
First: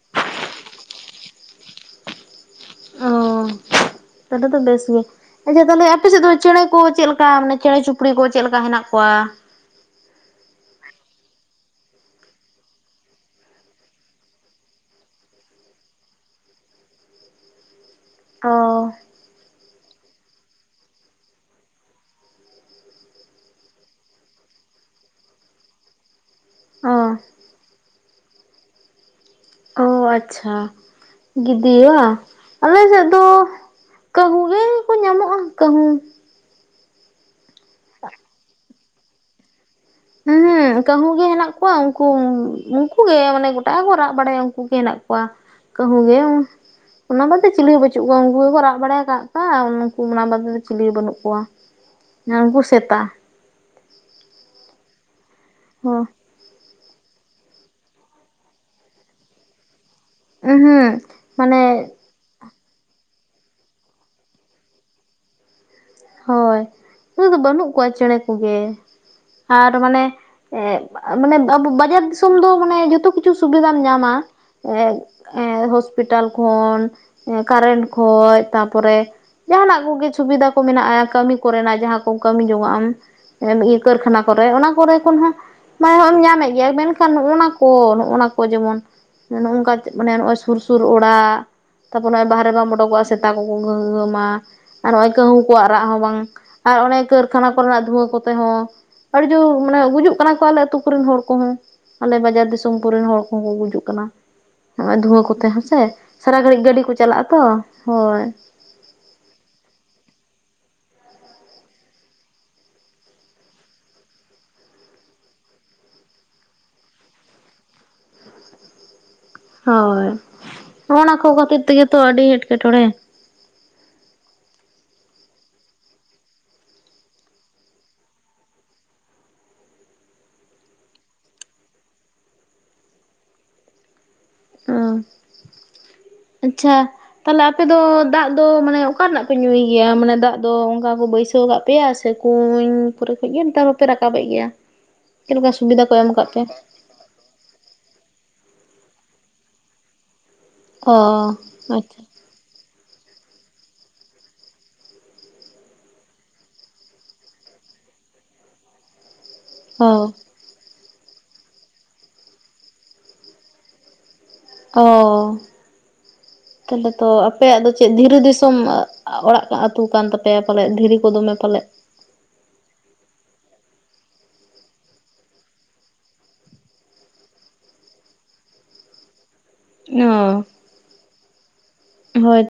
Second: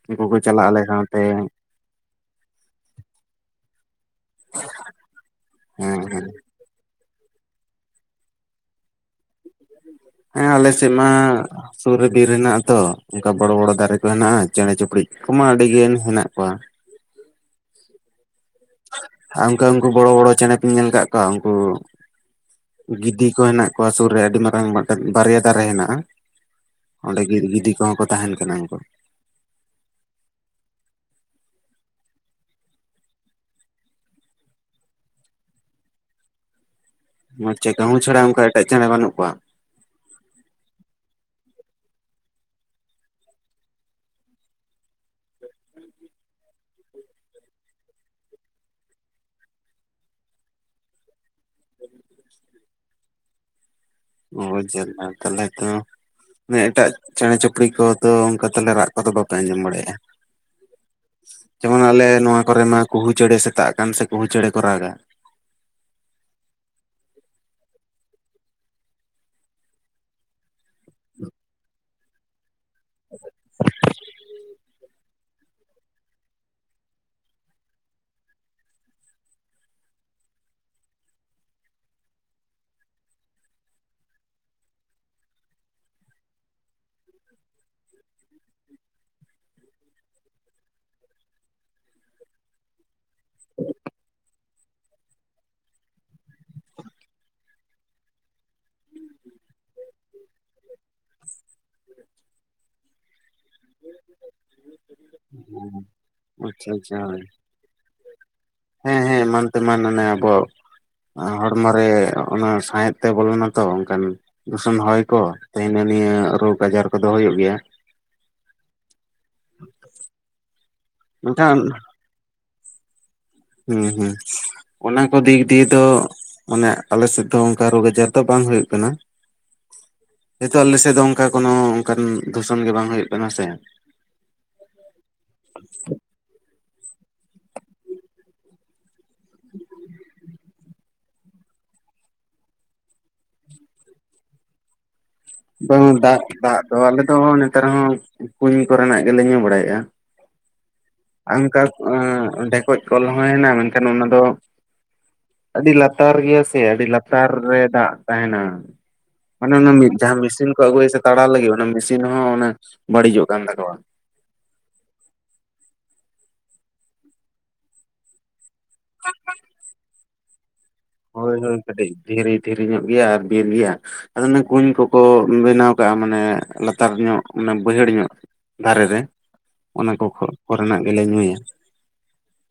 ᱩᱱᱠᱩ ᱠᱚ ᱪᱟᱞᱟᱜᱼᱟ ᱟᱞᱮ ᱥᱟᱶᱛᱮ᱾ ᱚᱻ ᱛᱟᱦᱚᱞᱮ ᱛᱚ ᱵᱮᱥ ᱜᱮ, ᱟᱪᱪᱷᱟ ᱛᱟᱦᱚᱞᱮ ᱟᱯᱮ ᱥᱮᱫ ᱦᱮᱸ ᱫᱚ ᱪᱮᱬᱮ ᱠᱚ ᱪᱮᱫ ᱞᱮᱠᱟ ᱢᱟᱱᱮ ᱪᱮᱬᱮ ᱪᱩᱯᱲᱤ ᱠᱚ ᱪᱮᱫ ᱞᱮᱠᱟ ᱦᱮᱱᱟᱜ ᱠᱚᱣᱟ? ᱦᱮᱸ ᱟᱞᱮ ᱥᱮᱫ ᱢᱟ ᱥᱩᱨ ᱨᱮ ᱵᱤᱨ ᱦᱮᱱᱟᱜᱼᱟ ᱛᱚ, ᱚᱱᱠᱟ ᱵᱚᱲᱚ ᱵᱚᱲᱚ ᱫᱟᱨᱮ ᱠᱚ ᱦᱮᱱᱟᱜᱼᱟ ᱪᱮᱬᱮ ᱪᱩᱯᱲᱤᱡ ᱠᱚᱢᱟ ᱟᱹᱰᱤᱜᱟᱱ ᱦᱮᱱᱟᱜ ᱠᱚᱣᱟ᱾ ᱚᱻ ᱾ ᱟᱨ ᱚᱱᱠᱟ ᱩᱱᱠᱩ ᱵᱚᱲᱚ ᱵᱚᱲᱚ ᱪᱮᱬᱮ ᱯᱮ ᱤᱧ ᱧᱮᱞ ᱟᱠᱟᱫ ᱠᱚᱣᱟ ᱩᱱᱠᱩ ᱜᱤᱫᱤ ᱠᱚ ᱦᱮᱱᱟᱜ ᱠᱚᱣᱟ ᱥᱩᱨ ᱨᱮ ᱟᱹᱰᱤ ᱢᱟᱨᱟᱝ ᱢᱤᱫᱴᱮᱱ ᱵᱟᱨᱭᱟ ᱫᱟᱨᱮ ᱦᱮᱱᱟᱜᱼᱟ᱾ ᱚ ᱚᱸᱰᱮ ᱜᱮ ᱜᱤᱫᱤ ᱠᱚᱦᱚᱸ ᱠᱚ ᱛᱟᱦᱮᱱ ᱠᱟᱱᱟ ᱩᱱᱠᱩ᱾ ᱚ ᱟᱪᱪᱷᱟ ᱜᱤᱫᱤ ᱵᱟ, ᱟᱞᱮ ᱥᱮᱫ ᱫᱚ ᱠᱟᱺᱦᱩ ᱜᱮ ᱠᱚ ᱧᱟᱢᱚᱜᱼᱟ ᱠᱟᱺᱦᱩ᱾ ᱪᱮᱫ ᱠᱟᱺᱦᱩ ᱪᱷᱟᱲᱟ ᱚᱱᱠᱟ ᱮᱴᱟᱜ ᱪᱮᱬᱮ ᱵᱟᱹᱱᱩᱜ ᱠᱚᱣᱟ? ᱩᱦᱩᱸᱜ ᱠᱟᱺᱦᱩ ᱜᱮ ᱦᱮᱱᱟᱜ ᱠᱚᱣᱟ, ᱩᱱᱠᱩ ᱩᱱᱠᱩ ᱜᱮ ᱢᱟᱱᱮ ᱜᱚᱴᱟ ᱜᱮᱠᱚ ᱨᱟᱜ ᱵᱟᱲᱟᱭᱟ ᱩᱱᱠᱩ ᱜᱮ ᱦᱮᱱᱟᱜ ᱠᱚᱣᱟ᱾ ᱠᱟᱺᱦᱩ ᱜᱮ ᱾ ᱚᱱᱟ ᱵᱟᱫᱮ ᱪᱤᱞᱤ ᱦᱚᱸ ᱵᱟᱹᱪᱩᱜ ᱠᱚᱣᱟ, ᱩᱱᱠᱩ ᱜᱮᱠᱚ ᱨᱟᱜ ᱵᱟᱲ ᱠᱟᱜ ᱠᱟᱜ ᱩᱱᱠᱩ ᱚᱱᱟ ᱵᱟᱫᱮ ᱫᱚ ᱪᱤᱞᱤ ᱦᱚᱸ ᱵᱟᱹᱱᱩᱜ ᱠᱚᱣᱟ᱾ ᱱᱩᱝᱠᱩ ᱥᱮᱛᱟ᱾ ᱚ ᱡᱟᱞᱟ ᱛᱟᱦᱞᱮ ᱛᱚ ᱦᱚ᱾ ᱢᱟᱱᱮ ᱮᱴᱟᱜ ᱪᱮᱬᱮ ᱪᱩᱯᱲᱤ ᱠᱚ ᱫᱚ ᱚᱱᱠᱟ ᱛᱟᱦᱞᱮ ᱨᱟᱜ ᱠᱚᱫᱚ ᱵᱟᱯᱮ ᱟᱸᱡᱚᱢ ᱵᱟᱲᱟᱭᱮᱜᱼᱟ? ᱩᱦᱩᱸ ᱢᱟᱱᱮ ᱡᱮᱢᱚᱱ ᱟᱞᱮ ᱱᱚᱣᱟ ᱠᱚᱨᱮ ᱢᱟ ᱠᱩᱦᱩ ᱪᱮᱬᱮ ᱥᱮᱛᱟᱜ ᱟᱠᱟᱱ ᱥᱮ ᱠᱩᱦᱩ ᱪᱮᱬᱮ ᱠᱚ ᱨᱟᱜᱟ᱾ ᱦᱳᱭ ᱩᱱᱟᱹᱜ ᱫᱚ ᱵᱟᱹᱱᱩᱜ ᱠᱚᱣᱟ ᱪᱮᱬᱮ ᱠᱚᱜᱮ᱾ ᱟᱨ ᱢᱟᱱᱮ ᱮᱸᱜ ᱢᱟᱱᱮ ᱵᱟᱡᱟᱨ ᱫᱤᱥ ᱥᱚᱢ ᱫᱚ ᱢᱟᱱᱮ ᱡᱚᱛᱚ ᱠᱤᱪᱷᱩ ᱥᱩᱵᱤᱫᱷᱟᱢ ᱧᱟᱢᱟ ᱮᱸ ᱮᱸ ᱦᱚᱥᱯᱤᱴᱟᱞ ᱠᱷᱚᱱ, ᱮᱸ ᱠᱟᱨᱮᱱᱴ ᱠᱷᱚᱡ ᱛᱟᱯᱚᱨᱮ ᱡᱟᱦᱟᱱᱟᱜ ᱠᱚᱜᱮ ᱥᱩᱵᱤᱫᱷᱟ ᱠᱚ ᱢᱮᱱᱟᱜᱼᱟ, ᱠᱟᱹᱢᱤ ᱠᱚᱨᱮᱱᱟᱜ ᱡᱟᱦᱟᱸ ᱠᱚᱢ ᱠᱟᱹᱢᱤ ᱡᱚᱝᱟᱜ ᱟᱢ᱾ ᱤᱭᱟᱹ ᱠᱟᱹᱨᱠᱷᱟᱱᱟ ᱠᱚᱨᱮ ᱚᱱᱟ ᱠᱚᱨᱮ ᱠᱷᱚᱱ ᱦᱚᱸ ᱢᱟᱱᱮ ᱱᱚᱜᱼᱚᱭ ᱮᱢ ᱧᱟᱢᱮᱫ ᱜᱮᱭᱟ ᱢᱮᱱᱠᱷᱟᱱ ᱚᱱᱟ ᱠᱚ ᱱᱚᱜᱼᱱᱟ ᱠᱚ ᱡᱮᱢᱚᱱ ᱱᱚᱜ ᱱᱚᱝᱠᱟ ᱢᱟᱱᱮ ᱱᱚᱜᱼᱚᱭ ᱥᱩᱨ ᱥᱩᱨ ᱚᱲᱟᱜ᱾ ᱛᱟᱨᱯᱚᱨ ᱱᱚᱜᱼᱚᱭ ᱵᱟᱦᱨᱮ ᱵᱟᱢ ᱩᱰᱩᱠᱚᱜᱼᱟ ᱥᱮᱛᱟ ᱠᱚᱠᱚ ᱜᱷᱟᱶ ᱜᱷᱟᱶ ᱟᱢᱟ ᱟᱨ ᱱᱚᱜᱼᱚᱭ ᱠᱟᱹᱦᱩ᱾ ᱟᱠᱣᱟᱜ ᱨᱟᱜ ᱦᱚᱸ ᱵᱟᱝ ᱟᱨ ᱚᱱᱮ ᱠᱟᱹᱨᱠᱷᱟᱱᱟ ᱠᱚᱨᱮᱱᱟᱜ ᱫᱷᱩᱣᱟᱹ ᱠᱚᱛᱮ ᱦᱚᱸ ᱟᱹᱰᱤ ᱡᱳᱨ ᱢᱟᱱᱮ ᱜᱩᱡᱩᱜ ᱠᱟᱱᱟ ᱠᱚ ᱟᱞᱮ ᱟᱹᱛᱩ ᱠᱚᱨᱮᱱ ᱦᱚᱲ ᱠᱚᱦᱚᱸ.... ᱟᱞᱮ ᱵᱟᱡᱟᱨ ᱫᱤᱥᱚᱢ ᱠᱚᱨᱮᱱ ᱦᱚᱲ ᱠᱚᱦᱚᱸ ᱠᱚ ᱜᱩᱡᱩᱜ ᱠᱟᱱᱟ ᱱᱚᱜᱚᱭ ᱫᱷᱩᱣᱟᱹ ᱠᱚᱛᱮ ᱦᱮᱸᱥᱮ᱾ ᱥᱟᱨᱟ ᱜᱷᱟᱹᱲᱤᱡ ᱟᱪᱪᱷᱟ ᱜᱟᱹᱰᱤ ᱠᱚ ᱟᱪᱪᱷᱟ ᱪᱟᱞᱟᱜᱼᱟ ᱦᱳᱭ ᱛᱚ ᱦᱳᱭ ᱦᱮᱸ ᱦᱮᱸ ᱮᱢᱟᱱ ᱛᱮᱢᱟᱱ ᱮ ᱟᱵᱚ᱾ ᱦᱚᱲᱢᱚᱮ ᱚᱱᱟ ᱥᱟᱸᱦᱮᱫ ᱛᱮ ᱵᱚᱞᱚᱱᱟ ᱛᱚ ᱚᱱᱠᱟᱱ᱾ ᱫᱩᱥᱚᱱ ᱦᱚᱭ ᱠᱚ [inaudible] ᱱᱤᱭᱟᱹ ᱨᱳᱜᱽ ᱟᱡᱟᱨ ᱠᱚᱫᱚ ᱦᱩᱭᱩᱜ ᱜᱮᱭᱟ᱾ ᱦᱳᱭ ᱚᱱᱟ ᱠᱚ ᱢᱮᱱᱠᱷᱟᱱ ᱠᱷᱟᱹᱛᱤᱨ ᱛᱮᱜᱮᱛᱚ ᱟᱹᱰᱤ ᱮᱴᱠᱮᱴᱚᱬᱮ᱾ ᱦᱮᱸ ᱦᱮᱸ ᱚᱱᱟ ᱠᱚ ᱫᱤᱠ ᱫᱤᱭᱮ ᱫᱚ... ᱢᱟᱱᱮ ᱟᱞᱮᱥᱮᱫ ᱫᱚ ᱚᱱᱠᱟ ᱨᱳᱜᱽ ᱟᱡᱟᱨ ᱫᱚ ᱵᱟᱝ ᱦᱩᱭᱩᱜ ᱠᱟᱱᱟ᱾ ᱡᱮᱛᱩ ᱟᱞᱮᱥᱮᱫ ᱫᱚ ᱚᱱᱠᱟ ᱠᱳᱱᱚ ᱚᱱᱠᱟᱱ ᱫᱷᱩᱥᱚᱱ ᱜᱮ ᱵᱟᱝ ᱦᱩᱭᱩᱜ ᱠᱟᱱᱟ ᱥᱮ᱾ ᱚ ᱟᱪᱪᱷᱟ᱾ ᱛᱟᱦᱞᱮ ᱟᱯᱮ ᱫᱚ ᱫᱟᱜ ᱫᱚ ᱢᱟᱱᱮ ᱚᱠᱟ ᱨᱮᱱᱟᱜ ᱯᱮ ᱧᱩᱭ ᱜᱮᱭᱟ ᱢᱟᱱᱮ ᱫᱟᱜ ᱫᱚ ᱚᱱᱠᱟ ᱠᱚ ᱵᱟᱹᱭᱥᱟᱹᱣ ᱠᱟᱜ ᱠᱚᱣᱟ᱾ ᱟᱯᱮᱭᱟ ᱥᱮ ᱠᱩᱧ ᱠᱚᱨᱮ ᱠᱷᱚᱡ ᱜᱮ ᱱᱮᱛᱟᱨ ᱦᱚᱸᱯᱮ ᱨᱟᱠᱟᱵᱮᱜ ᱜᱮᱭᱟ? ᱪᱮᱫ ᱞᱮᱠᱟ ᱥᱩᱵᱤᱫᱟ ᱠᱚ ᱮᱢ ᱟᱠᱟᱫ ᱯᱮᱭᱟ? ᱛᱚ ᱟᱞᱮ ᱫᱚ ᱱᱮᱛᱟᱨ ᱦᱚᱸ ᱠᱩᱧ ᱠᱚᱨᱮᱱᱟᱜ ᱜᱮᱞᱮ ᱧᱩ ᱵᱟᱲᱟᱭᱮᱜᱼᱟ᱾ ᱚ ᱮᱱᱠᱟ ᱟᱪᱪᱷᱟ ᱮᱸ ᱰᱷᱮᱠᱚᱡ ᱠᱚᱞ ᱦᱚᱸ ᱦᱮᱱᱟ ᱢᱮᱱᱠᱷᱟᱱ ᱚᱱᱟ ᱫᱚ ᱟᱹᱰᱤ ᱞᱟᱛᱟᱨ ᱜᱮᱭᱟ ᱥᱮ ᱟᱹᱰᱤ ᱞᱟᱛᱟᱨ ᱨᱮ ᱫᱟᱜ ᱛᱟᱦᱮᱱᱟ᱾ ᱢᱟᱱᱮ ᱚᱱᱟ ᱚ ᱢᱤᱫ᱾ ᱡᱟᱦᱟᱸ ᱢᱮᱥᱤᱱ ᱠᱚ ᱟᱹᱜᱩᱭᱟ ᱥᱮ ᱛᱟᱲᱟᱣ ᱞᱟᱹᱜᱤᱫ ᱚᱱᱮ ᱢᱮᱥᱤᱱ ᱦᱚᱸ ᱵᱟᱹᱲᱤᱡᱚᱜ ᱠᱟᱱ ᱛᱟᱠᱚᱣᱟ᱾ ᱚ᱾ ᱛᱟᱦᱚᱞᱮ ᱛᱚ ᱟᱯᱮᱭᱟᱜ ᱫᱚ ᱪᱮᱫ ᱫᱷᱤᱨᱤ ᱫᱤᱥᱚᱢ ᱚᱲᱟᱜ ᱟᱹᱛᱩ ᱠᱟᱱ ᱛᱟᱯᱮᱭᱟ ᱯᱟᱞᱮ, ᱫᱷᱤᱨᱤ ᱠᱚ ᱫᱚᱢᱮ ᱦᱳᱭ ᱦᱳᱭ ᱯᱟᱞᱮᱫ ᱠᱟᱹᱴᱤᱡ ᱫᱷᱤᱨᱤ ᱫᱷᱤᱨᱤ ᱧᱚᱜ ᱜᱮᱭᱟ ᱟᱨ ᱵᱤᱨ ᱜᱮᱭᱟ᱾ ᱟᱫᱚ ᱚᱱᱮ ᱠᱩᱧ ᱠᱚᱠᱚ ᱵᱮᱱᱟᱣ ᱠᱟᱜᱼᱟ ᱢᱟᱱᱮ ᱞᱟᱛᱟᱨ ᱧᱚᱜ ᱢᱟᱱᱮ ᱵᱟᱹᱭᱦᱟᱹᱲ ᱧᱚᱜ᱾ ᱫᱟᱨᱮ ᱨᱮ ᱚᱱᱟ ᱠᱚ ᱠᱷᱚᱜ ᱚ ᱠᱚᱨᱮᱱᱟᱜ ᱜᱮᱞᱮ ᱧᱩᱭᱟ᱾ ᱦᱳᱭ᱾